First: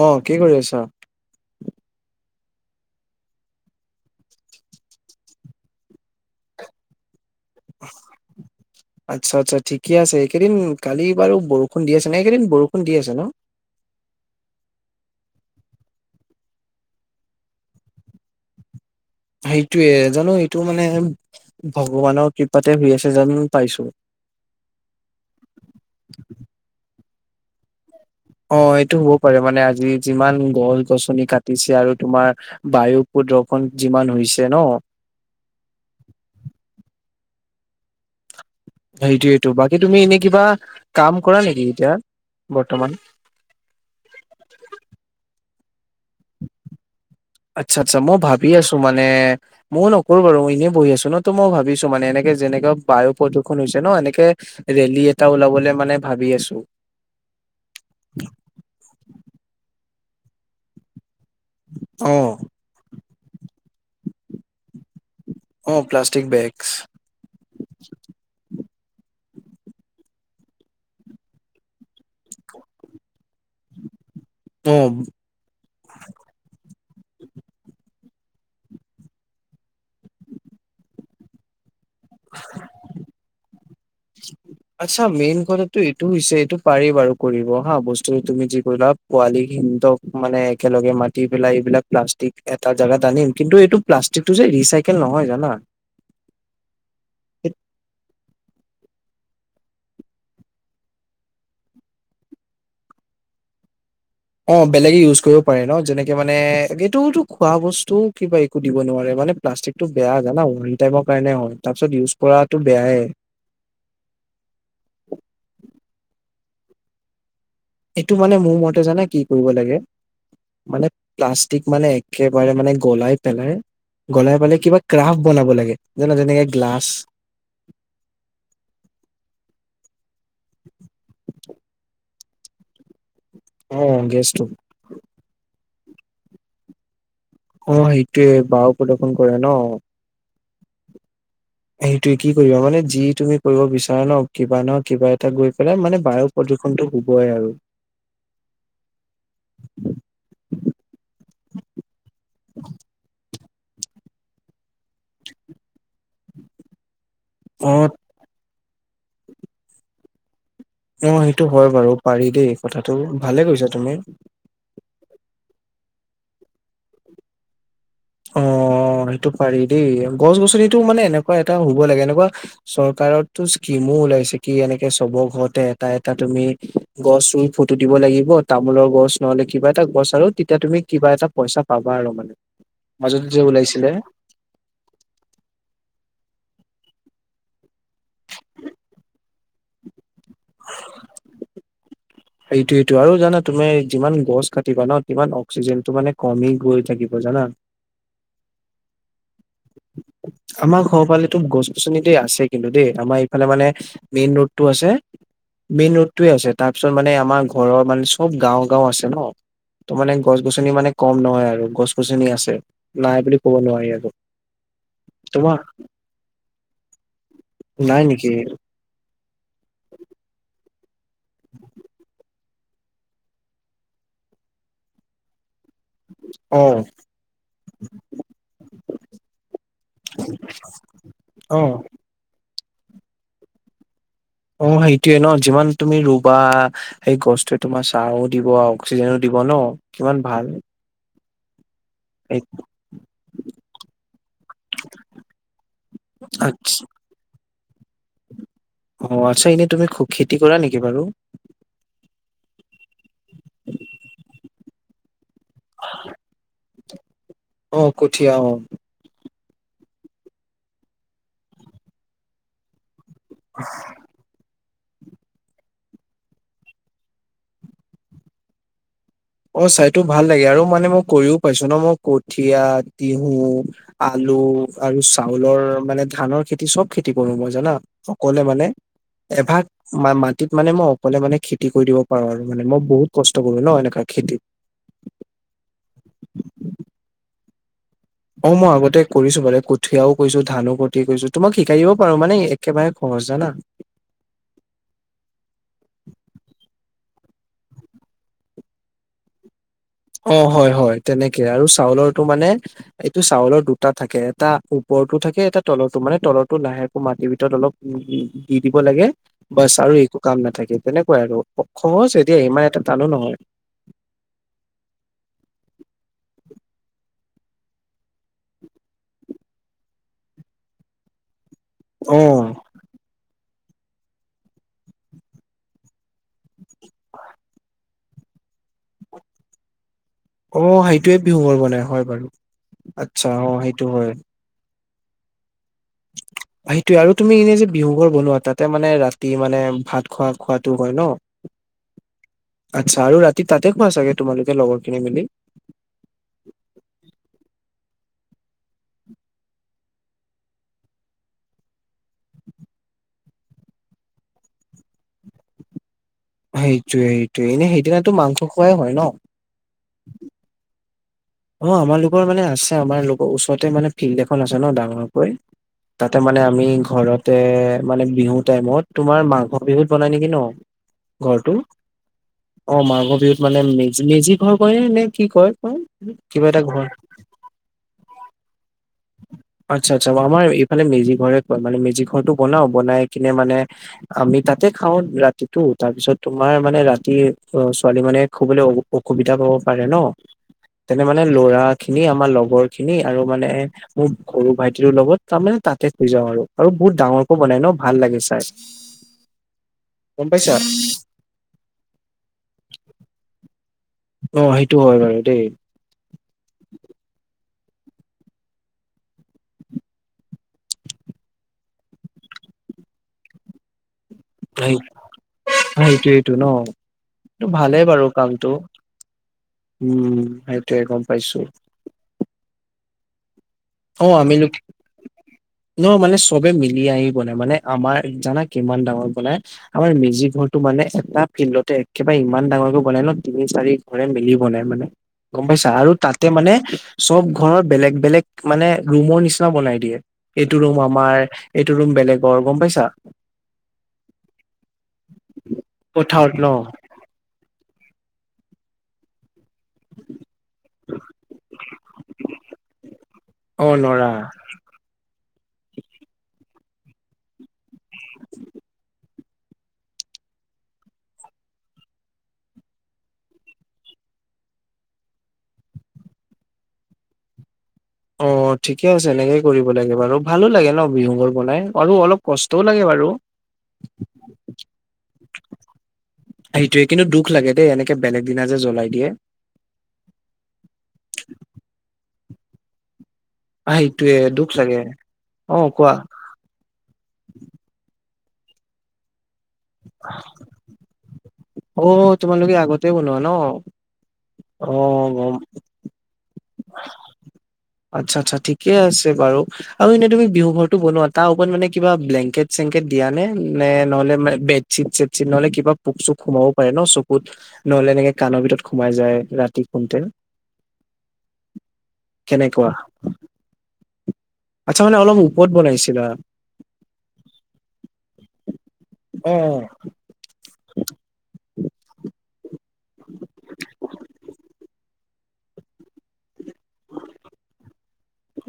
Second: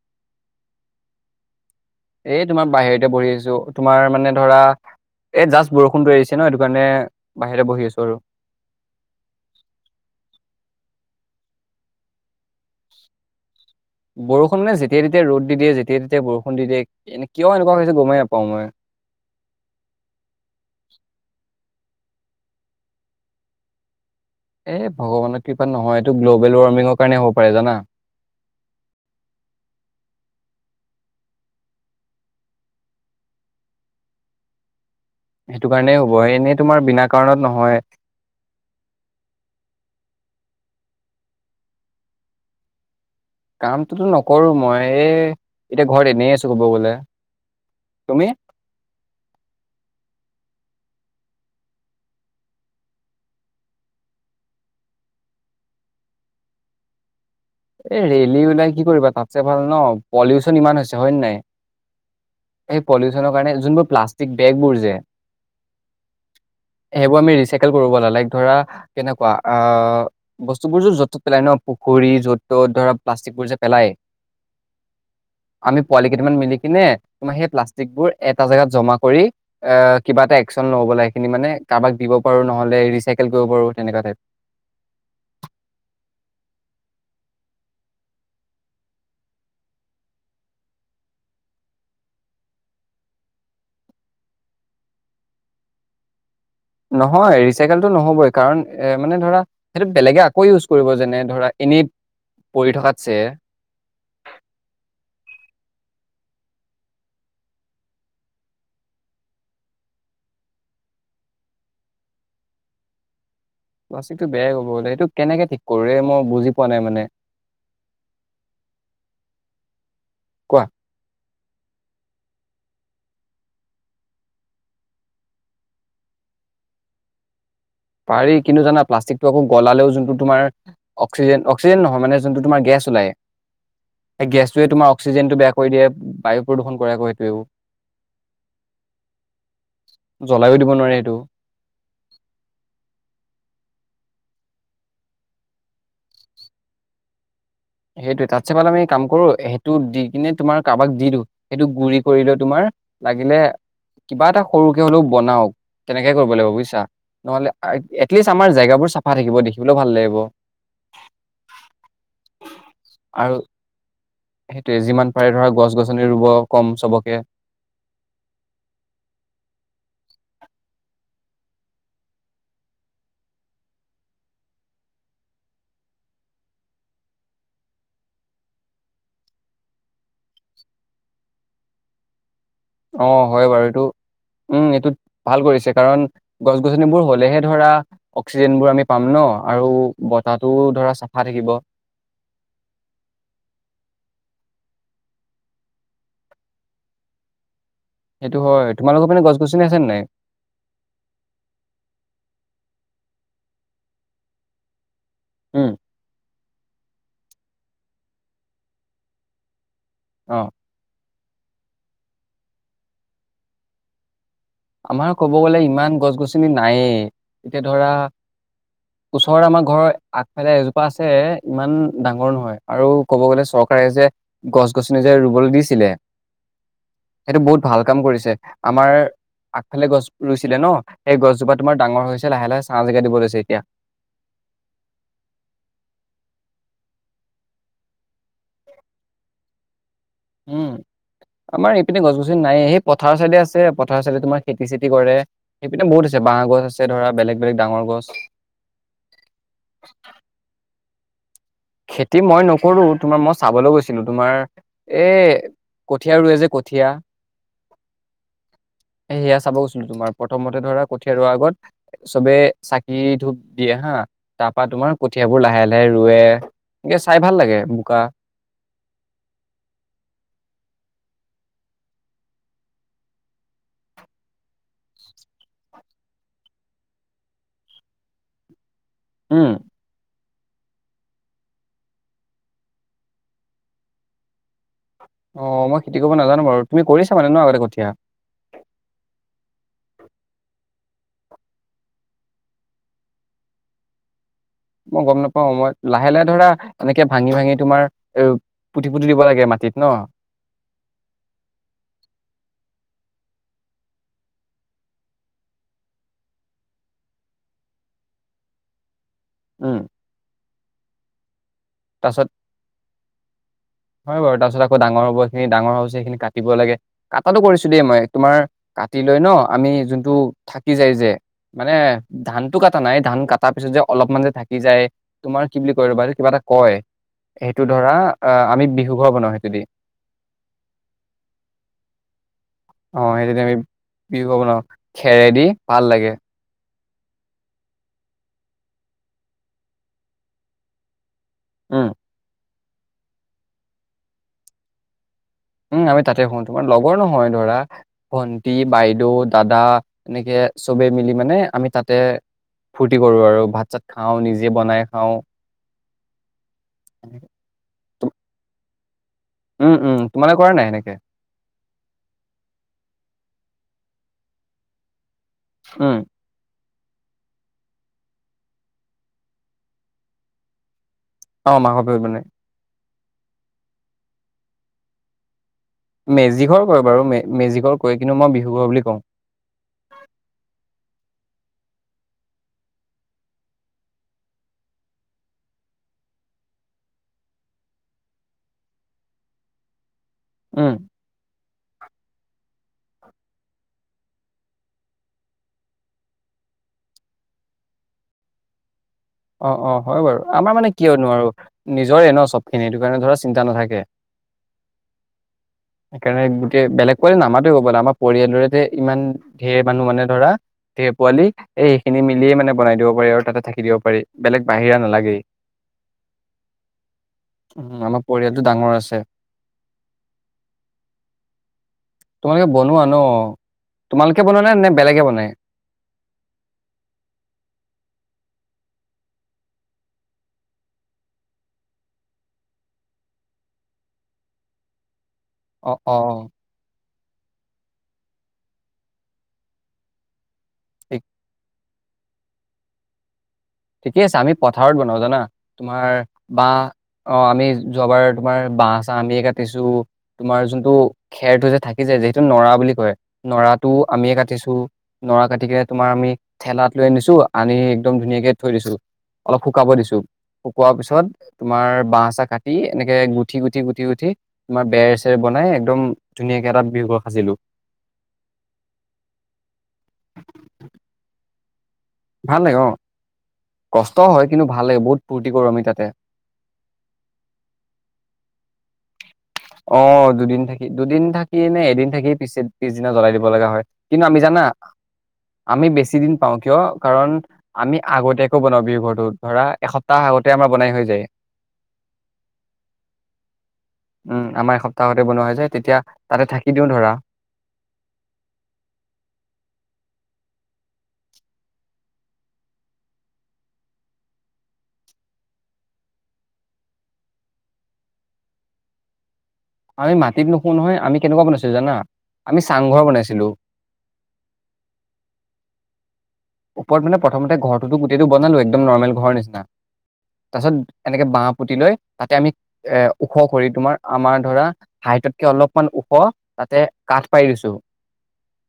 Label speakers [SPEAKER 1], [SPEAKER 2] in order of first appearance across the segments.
[SPEAKER 1] অ কি কৰি আছা?
[SPEAKER 2] এই তোমাৰ বাহিৰতে বহি আছো তোমাৰ মানে ধৰা এ জাষ্ট বৰষুণটো এৰিছে ন হেইটো কাৰণে বাহিৰতে বহি আছো আৰু
[SPEAKER 1] আচ্ছা আচ্ছা ঠিকে আছে এইকেইদিন কালি বাৰু বৰষুণ দি আছে নাইকেইদিন বৰষুণ দি আছে ন?
[SPEAKER 2] বৰষুণ মানে যেতিাই যেতিয়া ৰ'দ দি দিয়ে যেতিয়াই তেতিয়াই বৰষুণ দি দিয়ে এ কিয় এনেকুৱা হৈছে গমেই নাপাওঁ মই।
[SPEAKER 1] সেইটোয়ে জানো এইটো মানে ভগৱানৰ কৃপাতে শুই আছে যেন পাইছো।
[SPEAKER 2] এই ভগৱানৰ কৃপাত নহয় এইটো গ্ল'বেল ৱাৰ্মিঙৰ কাৰণে হ'ব পাৰে জানা?
[SPEAKER 1] অ এইটো হ'ব পাৰে মানে আজি যিমান গছ গছনি কাটিছে আৰু তোমাৰ বায়ু দ্ৰখন যিমান হৈছে ন
[SPEAKER 2] সেইটো কাৰণেই হ'ব এনেই তোমাৰ বিনা কাৰণত নহয়।
[SPEAKER 1] সেইটোয়েইটো বাকী তুমি এনে কিবা কাম কৰা নেকি এতিয়া বৰ্তমান?
[SPEAKER 2] কামটোতো নকৰো মই এই এতিয়া ঘৰত এনেই আছো ক'ব গলে।
[SPEAKER 1] আচ্ছা আচ্ছা মই
[SPEAKER 2] তুমি
[SPEAKER 1] ভাবি আছো মানে ময় নকৰো বাৰু এনে বহি আছো ন তো মই ভাবিছো মানে এনেকে যেনেকে বায়ু প্ৰদূষণ হৈছে ন এনেকে ৰেলী এটা ওলাবলৈ মানে ভাবি আছো।
[SPEAKER 2] এই ৰেলি ওলাই কি কৰিবা তাতছে ভাল ন পলিউচন ইমান হৈছে হয় নে নাই?
[SPEAKER 1] অ
[SPEAKER 2] এই পলিউচনৰ কাৰণে যোনবোৰ প্লাষ্টিক বেগবোৰ যে
[SPEAKER 1] অ প্লাষ্টিক বেগছ
[SPEAKER 2] সেইবোৰ আমি ৰিচাইকেল কৰিব লাগে লাইক ধৰা কেনেকুৱা? অ', বস্তুবোৰটো য'ত ত'ত পেলাই নহ। পুখুৰী য'ত ত'ত ধৰা প্লাষ্টিক বোৰ যে পেলাই
[SPEAKER 1] অ
[SPEAKER 2] আমি পোৱালি কেইটামান মিলি কিনে তোমাৰ সেই প্লাষ্টিক বোৰ এটা জেগাত জমা কৰি, আহ কিবা এটা এক্সন লও ব'লা সেইখিনি মানে কাবাক দিব পাৰো, নহলে ৰিচাইকেল কৰিব পাৰো। তেনেকুৱা টাইপ
[SPEAKER 1] আচ্ছা, মেইন কথাাটো এইটো হৈছে এইটো পাৰি বাৰু কৰিব হা, বস্তু তুমি যি কৰিলা পোৱালি [unintelligible] মানে একেলগে মাতি পেলাই এইবিলাক প্লাষ্ট ঠিক এটা জাগাত আনিম, কিন্তু এইটো প্লাষ্টিকটো যে ৰিচাইকেল নহয় জানা?
[SPEAKER 2] নহয়, ৰিচাইকেলটো নহ'বই কাৰণ এ মানে ধৰা, সেইটো বেলেগে আকৌ ইউজ কৰিব। যেনে, ধৰা এনে পঢ়ি থকাতছে
[SPEAKER 1] অ', বেলেগে ইউজ কৰিব পাৰে নহ? যেনেকে মানে, এইটোতো খোৱা বস্তু কিবা একো দিব নোৱাৰে। মানে প্লাষ্টিকটো বেয়া জানা? ৰিটাইমৰ কাৰণে হয়, তাৰ পিছত ইউজ কৰাটো বেয়ায়ে
[SPEAKER 2] প্লাষ্টিকটো বেয়াই ক'ব গলে, সেইটো কেনেকে ঠিক কৰো ৰে মই বুজি পোৱা নাই মানে
[SPEAKER 1] এইটো মানে মোৰ মতে জানা কি কৰিব লাগে,
[SPEAKER 2] কোৱা
[SPEAKER 1] মানে প্লাষ্টিক মানে একেবাৰে মানে গলাই পেলাই গলাই পেলাই কিবা ক্ৰাফ বনাব লাগে, জানা যেনেকে গ্লাছ
[SPEAKER 2] পাৰি, কিন্তু জানা প্লাষ্টিকটো আকৌ গলালেও যোনটো তোমাৰ অক্সিজেন-অক্সিজেন নহয় মানে যোনটো তোমাৰ গেছ ওলায়
[SPEAKER 1] অ
[SPEAKER 2] সেই
[SPEAKER 1] গেছটো
[SPEAKER 2] গেছটোৱে তোমাৰ অক্সিজেনটো বেয়া কৰি দিয়ে, বায়ু প্ৰদূষণ কৰাকৈ
[SPEAKER 1] অ', সেইটোৱে বায়ু প্ৰদূষন কৰে নহ?
[SPEAKER 2] জ্বলাইও দিব নোৱাৰে সেইটো
[SPEAKER 1] সেইটোৱে কি কৰিবা মানে যি তুমি কৰিব বিচাৰা নহ, কিবা ন' কিবা এটা গৈ পেলাই মানে বায়ু প্ৰদূষণটো হব আৰু
[SPEAKER 2] সেইটোৱে তাতছে ভাল আমি কাম কৰো সেইটো দি কিনে তোমাৰ কাৰোবাক দি দিওঁ সেইটো গুৰি কৰিলে তোমাৰ লাগে [unintelligible] কিবা এটা সৰুকে হ'লেও বনাওঁক, তেনেকে কৰিব লাগিব বুজিছা? ন'হলে আ-আ
[SPEAKER 1] অ
[SPEAKER 2] এটলিষ্ট আমাৰ জেগাবোৰ চাফা থাকিব, দেখিবলৈও ভাল লাগিব।
[SPEAKER 1] অ', সেইটো হয় বাৰু, পাৰি দেই কথাটো
[SPEAKER 2] আৰু
[SPEAKER 1] ভালে ভাবিছা তুমি।
[SPEAKER 2] সেইটোৱে যিমান পাৰে [unintelligible] ৰুব কম চবকে।
[SPEAKER 1] অ'। অ', সেইটো পাৰি দেই গছ-গছনিটো মানে এনেকুৱা এটা হ'ব লাগে, এনেকুৱা চৰকাৰৰটো স্কিম [unintelligible] ওলাইছে কি এনেকে চবৰ ঘৰতে এটা এটা তুমি গছ ৰুই ফটো দিব লাগিব তামোলৰ গছ নহলে কিবা এটা গছ আৰু তেতিয়া তুমি কিবা এটা পইচা পাবা আৰু মানে।
[SPEAKER 2] অ',
[SPEAKER 1] মাজত
[SPEAKER 2] অ',
[SPEAKER 1] যে
[SPEAKER 2] হয় বাৰু এইটো।
[SPEAKER 1] ওলাইছিলে
[SPEAKER 2] উম, এইটো ভাল কৰিছে কাৰণ গছ-গছনিবোৰ হ'লেহে ধৰা অক্সিজেনবোৰ আমি পাম নহ, আৰু বতাহটোও ধৰা চাফা থাকিব।
[SPEAKER 1] এইটোৱেতো, আৰু জানা তুমি যিমান গছ কাটিবা নহ সিমান অক্সিজেনটো মানে কমি গৈ থাকিব জানা?
[SPEAKER 2] সেইটো হয়, তোমালোকৰ মানে গছ-গছনি আছে নে নাই?
[SPEAKER 1] আমাৰ ঘৰৰ ফালেতো গছ-গছনিতো আছে কিন্তু দেই, আমাৰ ফালে মানে, মেইন ৰোডটো আছে।
[SPEAKER 2] উম,
[SPEAKER 1] মেইন ৰোডটোৱে আছে। তাৰপিছত মানে, আমাৰ ঘৰৰ মানে চব গাওঁ-গাওঁ আছে নহ? ত' মানে গছ
[SPEAKER 2] অ',
[SPEAKER 1] গছনি মানে কম নহয়, আৰু গছ-গছনি আছে। নাই বুলি ক'ব নোৱাৰি আৰু।
[SPEAKER 2] আমাৰ ক'ব
[SPEAKER 1] তোমাৰ
[SPEAKER 2] গ'লে ইমান গছ-গছনি নায়েই, এতিয়া ধৰা
[SPEAKER 1] নাই নেকি
[SPEAKER 2] ওচৰৰ আমাৰ ঘৰৰ আগফালে এজোপ এ ইমান ডাঙৰ নহয়, আৰু ক'ব গ'লে চৰকাৰে যে গছ-গছনি যে ৰুবলৈ দিছে [unintelligible]
[SPEAKER 1] অ
[SPEAKER 2] সেইটো বহুত ভাল কাম কৰিছে, আমাৰ আগফালে গছ ৰুইছিলে নহ, সেই গছজোপা
[SPEAKER 1] অ
[SPEAKER 2] তোমাৰ ডাঙৰ হৈছে। লাহে-লাহে ছাহ জেগা দিব লৈছে এতিয়া।
[SPEAKER 1] অ', সেইটোয়ে নহ? যিমান তুমি ৰুবা সেই গছটোৱে তোমাৰ চাও দিব, অক্সিজেনো দিব। [unintelligible] কিমান ভাল
[SPEAKER 2] উম, আমাৰ এই সিপিনে গছ-গছনি নায়েই, সেই পথাৰ চাইদে আছে। পথাৰ চাইদে, তোমাৰ খেতি-চেতি কৰে। সেইপিনে বহুত আছে, বাহ গছ
[SPEAKER 1] আচ্ছা
[SPEAKER 2] আছে ধৰা বেলেগ-বেলেগ ডাঙৰ গছ
[SPEAKER 1] অ', আচ্ছা এনেই তুমি খ-খেতি কৰা নেকি বাৰু?
[SPEAKER 2] খেতি মই নকৰো তোমাৰ মই চাবলৈ গৈছিলো তোমাৰ এ, কঠীয়া ৰোৱে যে কঠীয়া
[SPEAKER 1] অ কঠীয়া অ
[SPEAKER 2] সেয়া চাব গৈছিলোঁ তোমাৰ। প্ৰথমতে ধৰা কঠিয়া ৰুৱা আগত চবে চা কি ধূপ দিয়ে হা, তাৰপৰা তোমাৰ কঠিয়াবোৰ লাহে লাহে ৰুৱে। এনেকে চাই ভাল লাগে বোকা।
[SPEAKER 1] অ' চাইতো ভাল লাগে আৰু মানে মই কৰিও পাইছোঁ ন', মই কঠীয়া, তিহু, আলু আৰু চাউলৰ মানে ধানৰ খেতি চব খেতি কৰোঁ মই জানা। সকলোৱে মানে
[SPEAKER 2] উম
[SPEAKER 1] এভাগ মা-মাত তিত মানে মই অকলে মানে খেতি কৰি দিব পাৰোঁ আৰু মানে মই বহুত কষ্ট কৰো ন' এনেকা খেতি
[SPEAKER 2] অ' মই খেতি কৰিব নাজানো বাৰু, তুমি কৰিছা মানে ন' আগতে কঠীয়া?
[SPEAKER 1] অ' মই আগতে কৰিছোঁ মানে কঠিয়াও কৰিছো, ধানো খেতি কৰিছো, তোমাক শিকাই দিব পাৰো মানে একেবাৰে স হচ জানা?
[SPEAKER 2] মই গম নাপাও, মই লাহে লাহে ধৰা এনেকে ভাঙি ভাঙি তোমাৰ এ, পুতি পুতি দিব লাগে মাটিত। ন
[SPEAKER 1] অ' হয় হয় তেনেকে আৰু চাউলৰটো মানে টো চাউলৰ দুটা থাকে এটা ওপৰৰটো থাকে এটা তলৰটো, মানে তলৰটো লাহেকে মাটিৰ ভিতৰত অলপ উ দি দিব লাগে। বাছ
[SPEAKER 2] উম
[SPEAKER 1] আৰু একো কাম নাথাকে তেনেকুৱাই আৰু। সহজ
[SPEAKER 2] তাৰপাছত
[SPEAKER 1] এতিয়া ইমান এটা টানো নহয়।
[SPEAKER 2] হয় বাৰু, তাৰপিছত আকৌ ডাঙৰ হ'ব এইখিনি ডাঙৰ হ'ব, সেইখিনি কাটিব লাগে, কাটাটো কৰিছিলোঁ মই তোমাৰ কাটি লৈ ন' আমি যোনটো থাকি যায় যে মানে
[SPEAKER 1] অ'
[SPEAKER 2] ধানটো কাটা নাই ধান কা তাৰপিছত যে অলপমান যে থাকি যায়, তোমাৰ কি বুলি কয় ৰবা কিবা এটা কয় সেইটো ধৰা আ, আমি বিহু ঘৰ বনাওঁ সেইটোদি।
[SPEAKER 1] অ' সেইটোৱে বিহু ঘৰ বনাই, হয় বাৰু
[SPEAKER 2] অ সেইটো
[SPEAKER 1] আচ্ছা
[SPEAKER 2] দি আমি
[SPEAKER 1] অ' সেইটো হয়।
[SPEAKER 2] বিহু ঘৰ বনাও খেৰেদি ভাল লাগে।
[SPEAKER 1] সেইটোয়ে আৰু তুমি এনেই যে বিহু ঘৰ বনোৱা তাতে মানে ৰাতি মানে ভাত খোৱা খোৱাটো হয় ন'।
[SPEAKER 2] উ।
[SPEAKER 1] আচ্ছা আৰু ৰাতি তাতে শুৱা চাগে তোমালোকে লগৰখিনি মিলি।
[SPEAKER 2] উম, আমি তাতে শুওঁ, তোমাৰ লগৰ নহয় ধৰা ভন্টি, বাইদেউ, দাদা এনেকে চবে মিলি মানে আমি তাতে ফূৰ্তি কৰোঁ আৰু। ভাত চাত খাওঁ, নিজে বনাই খাওঁ।
[SPEAKER 1] সেইটোয়ে সেইটোে এনে সেইদিনাতো
[SPEAKER 2] তুম-
[SPEAKER 1] মাংস খোৱাই হয় ন'।
[SPEAKER 2] উম, উম, তোমালোকে কৰা নাই সেনেকে?
[SPEAKER 1] অ' আমাৰলোকৰ মানে আছে, আমালোকৰ ওচৰতে মানে ফিল্ড এখন আছে ন' ডাঙৰ। গৈ
[SPEAKER 2] উম,
[SPEAKER 1] তাতে মানে আমি ঘৰতে মানে বিহুৰ টাইমত তোমাৰ মাংস বিহুত বনাই নেকি ন'? ঘৰটো।
[SPEAKER 2] অ', মাঘৰ বিহুত মানে
[SPEAKER 1] অ' মাঘ বিহুত মানে মেজ-মেজিৰ ঘৰ কনে নে কি কয় এইটো?
[SPEAKER 2] মেজি ঘৰ কয় বাৰু মে-মেজি ঘৰ কয় কিন্তু মই বিহু ঘৰ বুলি ক
[SPEAKER 1] আচ্ছা আচ্ছা। আমাৰ এইফালে মেজিক ঘৰে কয় মানে মেজি ঘৰটো বনাও বনাই কিনে মানে আমি তাতে খাওঁ ৰাতিটো তাৰপিছত তোমাৰ মানে ৰাতি অ' ছোৱালী মানে খুবলৈ অ-অসুবিধা পাব পাৰে ন'।
[SPEAKER 2] উম,
[SPEAKER 1] তেনে মানে ল'ৰাখিনি আমাৰ লগৰখিনি আৰু মানে মোৰ সৰু ভাইটিৰ লগত তাৰমানে তাতে শুই যাওঁ আৰু আৰু বহুত ডাঙৰকৈ বনাই ন' ভাল লাগে চাই।
[SPEAKER 2] অ', অ' হয় বাৰু।
[SPEAKER 1] গম
[SPEAKER 2] আমাৰ
[SPEAKER 1] পাইছা
[SPEAKER 2] মানে কিয় নোৱাৰোঁ, নিজৰে ন' চবখিনি এইটো কাৰণে ধৰা চিন্তা নাথাকে।
[SPEAKER 1] অ সেইটো হয় বাৰু দেই
[SPEAKER 2] সেইকাৰণে গোটেই বেলেগ কৈ নামাত ব আমাৰ পৰিয়ালটোৰে ইমান ঢেৰ মানুহ মানে ধৰা ঢেৰ পোৱালি এই সেইখিনি মিলিয়ে মানে মে বনাই দিব পাৰি আৰু ততে থাকি দিব পাৰি। বেলেগ বাহিৰা নালাগেই।
[SPEAKER 1] সেইটোয়েইটো ন'
[SPEAKER 2] উম
[SPEAKER 1] ভালেই
[SPEAKER 2] আমাৰ
[SPEAKER 1] বাৰু
[SPEAKER 2] পৰিয়ালটো
[SPEAKER 1] কামটো।
[SPEAKER 2] ডাঙৰ আছে
[SPEAKER 1] উম, সেইটোৱে গম পাইছোঁ।
[SPEAKER 2] তোমালোকে বনোৱা ন'?
[SPEAKER 1] অ'
[SPEAKER 2] তোমালোকে
[SPEAKER 1] আমিল
[SPEAKER 2] বনোৱা নে নে বেলেগে বনাই?
[SPEAKER 1] ন' মানে চবে মিলি আহি বনাই মানে আমাৰ জানা কিমান ডাঙৰ বনাই। আমাৰ মেজিক ঘৰটো মানে এটা ফিল্ডতে একেবাৰে ইমান ডাঙৰকে বনাই ন' তিনি চাৰি ঘৰে মিলি বনাই মানে। গম পাইছা?
[SPEAKER 2] অ
[SPEAKER 1] আৰু তাতে
[SPEAKER 2] অ
[SPEAKER 1] মানে চব ঘৰ বেলেগ বেলেগ মানে ৰুমৰ নিচিনা বনাই দিয়ে। এইটো ৰুম আমাৰ, এইটো ৰুম বেলেগৰ গম পাইছা?
[SPEAKER 2] ঠিকেই আছে আমি পথাৰত বনাওঁ জানা তোমাৰ
[SPEAKER 1] পথাৰত ন
[SPEAKER 2] বাহ অ' আমি। যোৱাবাৰ তোমাৰ বাঁহ চাহ আমিয়ে কাটি কাটিছো তোমাৰ যোনটো খেৰটো যে থাকি যায় যিহেতু নৰা বুলি কয়
[SPEAKER 1] অ
[SPEAKER 2] নৰাটো
[SPEAKER 1] নৰা
[SPEAKER 2] আমিয়ে কাটিছো। নৰা কাটি কিনে তোমাৰ আমি ঠেলাত লৈ আনিছো আনি। ধুনীয়াকে থৈ দিছো, অলপ শুকাব দিছো। শুকোৱাৰ পিছত তোমাৰ বাঁহ চাহ কাটি এনেকে গুঠি গুঠি গুঠি গুঠি তোমাৰ বেৰ চেৰ বনা নাই একদম ধুনীয়াকে এটা বিহুৰ ঘৰৰ সাজিলো।
[SPEAKER 1] অ ঠিকে আছে এনেকে কৰিব লাগে বাৰু ভালো লাগে ন বিহু ঘৰ বনাই আৰু অলপ
[SPEAKER 2] ভাল
[SPEAKER 1] কষ্টও
[SPEAKER 2] অ
[SPEAKER 1] লাগে বাৰু।
[SPEAKER 2] কষ্ট হয় কিন্তু ভাল লাগে বহুত ফূৰ্তি কৰো আমি তাতে
[SPEAKER 1] সেইটোয়ে কিন্তু দুখ লাগে দেই এনেকে বেলেগ দিনা যে জ্বলাই দিয়ে।
[SPEAKER 2] অ' দুদিন থাকি দুদিন থাকি নে এদিন থাকি পিছে পিছদিনা জ্বলাই দিব। ল'ব লগা হয়, কিন্তু
[SPEAKER 1] সেইটোয়ে
[SPEAKER 2] আমি জানা।
[SPEAKER 1] দুখ লাগে অ
[SPEAKER 2] আমি
[SPEAKER 1] কোৱা
[SPEAKER 2] বেছি দিন পাওঁ। কিয় কাৰণ আমি আগতীয়াকো ব'হাগ বিহু পাতো। ধৰা এসপ্তাহ আগতে আমাৰ বনাই হৈ যায়।
[SPEAKER 1] অ', তোমালোকে আগতে বনোৱা ন?
[SPEAKER 2] উম, আমাৰ এ সপ্তাহতে
[SPEAKER 1] অ',
[SPEAKER 2] বনোৱা
[SPEAKER 1] গম
[SPEAKER 2] হৈ যায়, তেতিয়া তাতে থাকি দিওঁ ধৰা
[SPEAKER 1] আচ্ছা, আচছা, ঠিকে আছে বাৰু আৰু এনেই তুমি বিহু ঘৰ বনোৱা তাৰ ওপৰত মানে কিবা বিলেংকেত চিলেংকেত দিয়া নে নে নহ'লে বেডচিট নহ'লে কিবা। পোক চোক সোমাবও পাৰে ন চকুত নহ'লে এনেকে কাণৰ ভিতৰত সোমাই যায়। ৰাতি
[SPEAKER 2] আমি
[SPEAKER 1] শুওঁতে
[SPEAKER 2] মাটিত নুশো নহয় আমি কেনেকুৱা বনাইছোঁ। জানা আমি
[SPEAKER 1] কেনেকুৱা?
[SPEAKER 2] চাংঘৰ বনাইছিলোঁ।
[SPEAKER 1] আচ্ছা মানে অলপ ওপৰত বনাইছিলা
[SPEAKER 2] ওপৰত মানে প্ৰথমতে ঘৰটোতো গোটেইটো বনালো একদম নৰ্মেল ঘৰৰ নিচিনা।
[SPEAKER 1] অ',
[SPEAKER 2] তাৰ পিছত এনেকে বাঁহ পুতি লৈ তাতে আমি। এ ওখ কৰি তোমাৰ আমাৰ ধৰা হাইটতকে অলপমান ওখ। তাতে কাঠ পাৰি দিছো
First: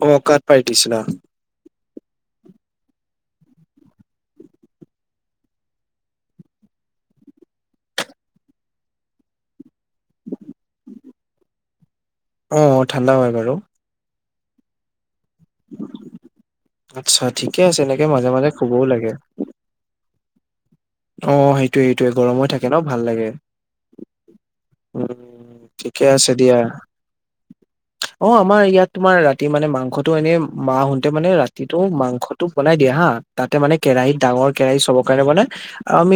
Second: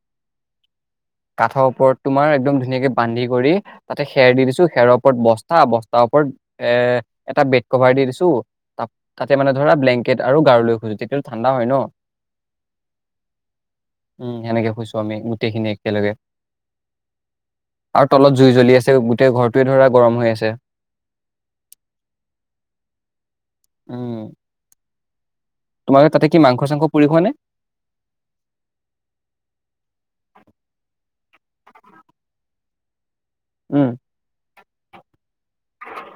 [SPEAKER 1] অ', গাত পাৰি দিছিলা
[SPEAKER 2] কাঠৰ ওপৰত তোমাৰ একদম। ধুনীয়াকে বান্ধি কৰি তাতে খেৰ দি দিছো খেৰৰ ওপৰত বস্তা বস্তাৰ ওপৰত এ এটা বে দ কভাৰ দি দিছো, তাতে মানে ধৰা ব্লেংকেট আৰু গাৰু লৈ খোজো তেতিয়লে ঠাণ্ডা হয় ন।
[SPEAKER 1] অ' ঠাণ্ডা হয় বাৰু।
[SPEAKER 2] উম, সেনেকে শুইছো আমি গোটেইখিনি একেলগে।
[SPEAKER 1] আচ্ছা ঠিকে আছে এনেকে
[SPEAKER 2] আৰু
[SPEAKER 1] মাজে
[SPEAKER 2] তলত
[SPEAKER 1] মাজে
[SPEAKER 2] জুই জ্বলি
[SPEAKER 1] শুবও
[SPEAKER 2] আছে,
[SPEAKER 1] লাগে
[SPEAKER 2] গোটেই ঘৰটোৱে ধৰা গৰম হৈ আছে।
[SPEAKER 1] অ' সেইটোৱে সেইটোৱে গৰমো থাকে ন ভাল লাগে।
[SPEAKER 2] উম।
[SPEAKER 1] উম, ঠিকে
[SPEAKER 2] তোমালোকে তাতে
[SPEAKER 1] আছে
[SPEAKER 2] কি
[SPEAKER 1] দিয়া।
[SPEAKER 2] মাংস চাংস পুৰি খোৱানে।
[SPEAKER 1] অ' আমাৰ ইয়াত তোমাৰ ৰাতি মানে মাংসটো এনেই। মাহতে মানে ৰাতিটো মাংসটো বনাই দিয়ে হা। তাতে মানে
[SPEAKER 2] উম
[SPEAKER 1] কেৰাহীত ডাঙৰ কেৰাহী চবৰ কাৰণে মানে।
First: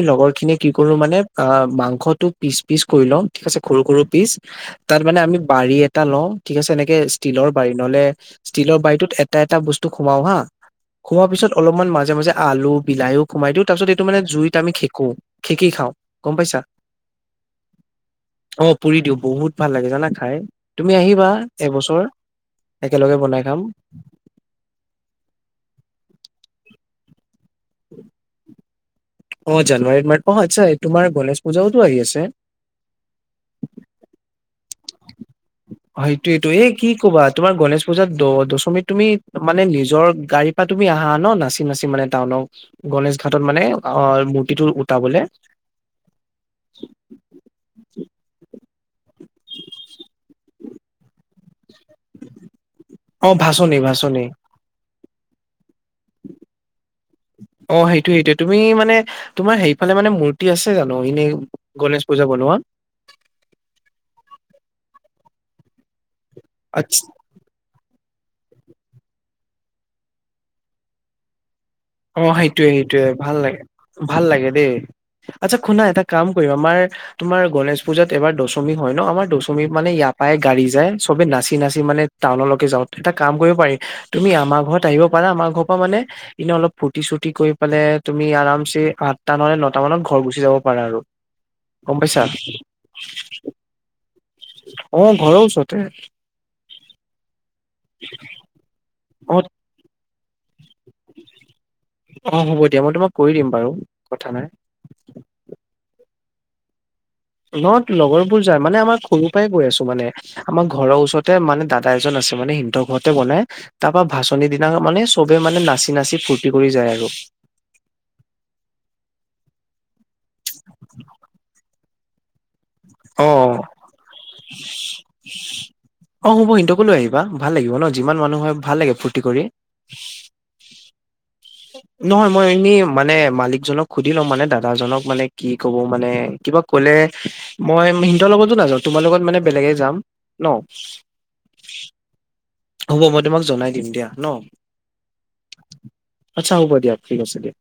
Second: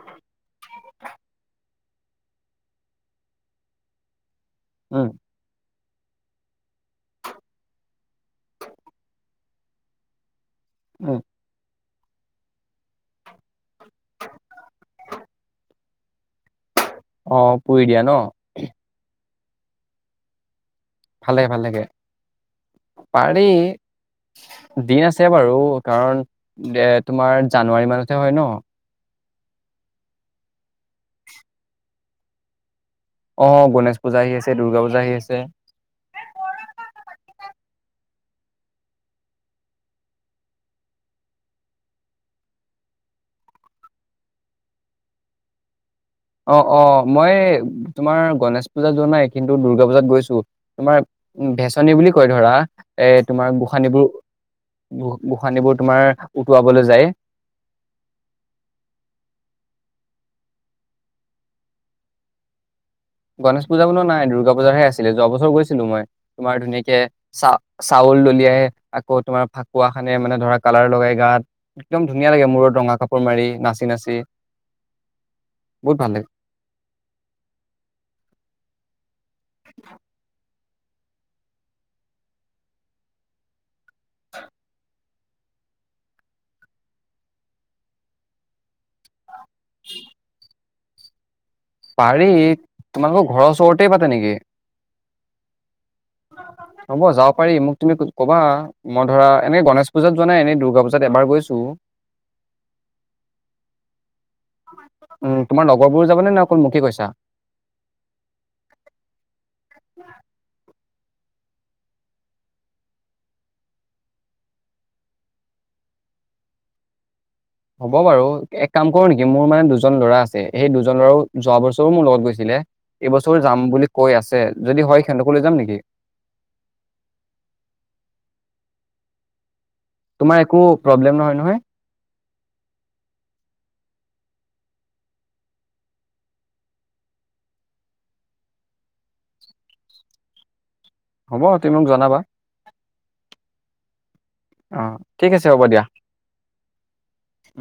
[SPEAKER 1] লগৰ খিনিয়ে কি কৰো মানে অ' মাংসতটো পিচ পিচ কৰি লম ঠিক আছে সৰু সৰু পিচ। তাৰ
[SPEAKER 2] উম
[SPEAKER 1] মানে আমি বাড়িয়ে। এটা লওঁ, ঠিক আছে এনেকে ষ্টীলৰ বাৰী নহ'লে ষ্টীলৰ বাৰীতোত এটা এটা বস্তু সোমাও হা।
[SPEAKER 2] উম
[SPEAKER 1] খোৱাৰ পিছত অলপমান মাজে মাজে আলু বিলাহীও খোমাই দিওঁ। তাৰপিছত এইটো মানে জুইত খেকো খেকি খাওঁ গ'ম পাইছা।
[SPEAKER 2] অ' পুৰি দিয়া ন।
[SPEAKER 1] অ পুৰি দিওঁ বহুত ভাল লাগে জানা খাই তুমি আহিবা
[SPEAKER 2] ভাল লাগে ভাল লাগে
[SPEAKER 1] এবছৰ। একেলগে বনাই
[SPEAKER 2] পাৰি
[SPEAKER 1] খাম
[SPEAKER 2] দিন আছে বাৰু কাৰণ। এ তোমাৰ জানুৱাৰী মানতহে হয় ন।
[SPEAKER 1] অ' জানুৱাৰীত মাৰ অ' আচ্ছা তোমাৰ গণেশ পূজাতো আহি আছে।
[SPEAKER 2] অ' গণেশ পূজা আহি আছে দুৰ্গা পূজা আহি আছে।
[SPEAKER 1] সেটোয়টো এ কি কবা তোমাৰ গণেশ পূজাত দ দশমিত তুমি মানে নিজৰ গাড়ীৰ পৰা তুমি আহা ন নাচি নাচি মানে টাউনক। গনেেশ ঘাটত মানে অ' মূৰ্তিটো উটাবলৈ।
[SPEAKER 2] অ' অ' মই তোমাৰ গণেশ পূজা যোৱা নাই। কিন্তু দুূৰ্গা পূজাত গৈছো। তোমাৰ ভেচনী বুলি কয় ধৰা এ
[SPEAKER 1] অ
[SPEAKER 2] তোমাৰ
[SPEAKER 1] ভাচনি
[SPEAKER 2] গোসানীবোৰ।
[SPEAKER 1] ভাচনি
[SPEAKER 2] গোঁসানিবোৰ তোমাৰ উটুৱাবলৈ যায়।
[SPEAKER 1] অ, সেইটোয়, সেইটোয়ে তুমি মানে তোমাৰ সেইফালে মানে মূৰ্তি আছে জানো এনেই গণেশ পূজা ব [inaudible]
[SPEAKER 2] গণেশ পূজা বোলো নাই, দ, দুৰ্গা পূজা হে আছিলে, যোৱা বছৰ গৈছিলো মই তোমাৰ ধুনীয়াকে
[SPEAKER 1] আচ্ছা
[SPEAKER 2] চা চাউল দলিয়াই আকৌ তোমাৰ ফাকুৱা খানে মানে ধৰা কালাৰ লগাই গাত একদম
[SPEAKER 1] অ,
[SPEAKER 2] ধুনীয়া লাগে
[SPEAKER 1] সেইটয়ে,
[SPEAKER 2] মূৰত ৰঙা
[SPEAKER 1] সেইটয়ে
[SPEAKER 2] কাপোৰ
[SPEAKER 1] ভাল
[SPEAKER 2] মাৰি
[SPEAKER 1] লাগে,
[SPEAKER 2] নাচি নাচি
[SPEAKER 1] ভাল লাগে দেই। আচ্ছা শুনা
[SPEAKER 2] বহুত
[SPEAKER 1] এটা
[SPEAKER 2] ভাল লাগে
[SPEAKER 1] কাম কৰিম আমাৰ তোমাৰ গণেশ পুজাত এবাৰ দশমী হয় ন, আমাৰ দশমী মানে ইয়াৰ পৰাই গাড়ী চবে, নাচি, নাচি মানে টাউনলৈকে যাও এটা কাম কৰিব পাৰি তুমি আমাৰ ঘৰত আহিব পাৰা, আমাৰ ঘৰ পৰা মানে এনে অলপ ফূ্তি, চূৰ্তি কৰি পেলাই তুমি আৰাম চ নহলে নটা মানত ঘৰ গুচি যাব পাৰো আৰু। গম পাইছা
[SPEAKER 2] পাৰি তোমালোকৰ ঘৰৰ ওচৰতে পা নেকি।
[SPEAKER 1] অ ঘৰৰ ওচৰতে
[SPEAKER 2] হ'ব যাব পাৰি মোক তুমি ক'বা মই ধৰা
[SPEAKER 1] অ
[SPEAKER 2] এনেক গণেশ পূজাত যোৱা নাই, এনেই দ
[SPEAKER 1] অ, হ'ব দিয়া মই তোমাক কৰি দিম বাৰু কথা নাই।
[SPEAKER 2] উম, তোমাৰ লগৰ বোৰো যাব নে, ন, অকল মুখে কৈছা।
[SPEAKER 1] ন, লগৰবোৰ যায় মানে আমাৰ সৰুৰ পৰাই গৈ আছো মানে আমাৰ ঘৰৰ ওচ তে মানে দাদা এজন আছে মানে সিহৰ ঘৰতে বনাই তাৰ পৰা ভাচনিৰ দিনা মানে, চবে মানে নাচি, নাচি ফূুৰ্তি কৰি যায় আৰু।
[SPEAKER 2] হ'ব বাৰু এক কাম কৰো নেকি মোৰ মানে দুজন ল'ৰা আছে, সেই দুজন ল'ৰাও যোৱা বছৰো মোৰ লগত গৈছিলে।
[SPEAKER 1] অ
[SPEAKER 2] এইবছৰো যাম বুলি কৈ আছে যদি হয় সিহঁতকো লৈ যাম নেকি।
[SPEAKER 1] অ, হ'ব সিহতকো লৈ আহিবা ভাল লাগিব ন, যিমান মানুহ হয় ভাল লাগে, ফূৰ্তি কৰি
[SPEAKER 2] তোমাৰ একো প্ৰব্লেম নহয়, নহয়?
[SPEAKER 1] নহয় মই এনেই মানে মালিক জনক সুধি লম মানে দাদাজনক মানে কি ক'ব মানে কিবা কলে মই সিহঁতৰ লগতো নাযাওঁ তোমাৰ লগত মানে বেলেগে যাম ন?
[SPEAKER 2] হ'ব তুমি মোক জনাবা।
[SPEAKER 1] হ'ব মই তোমাক জনাই দিম দিয়া। ন,
[SPEAKER 2] অ' ঠিক আছে হ'ব দিয়া।
[SPEAKER 1] আচ্ছা হ'ব দিয়া ঠিক আছে দিয়া।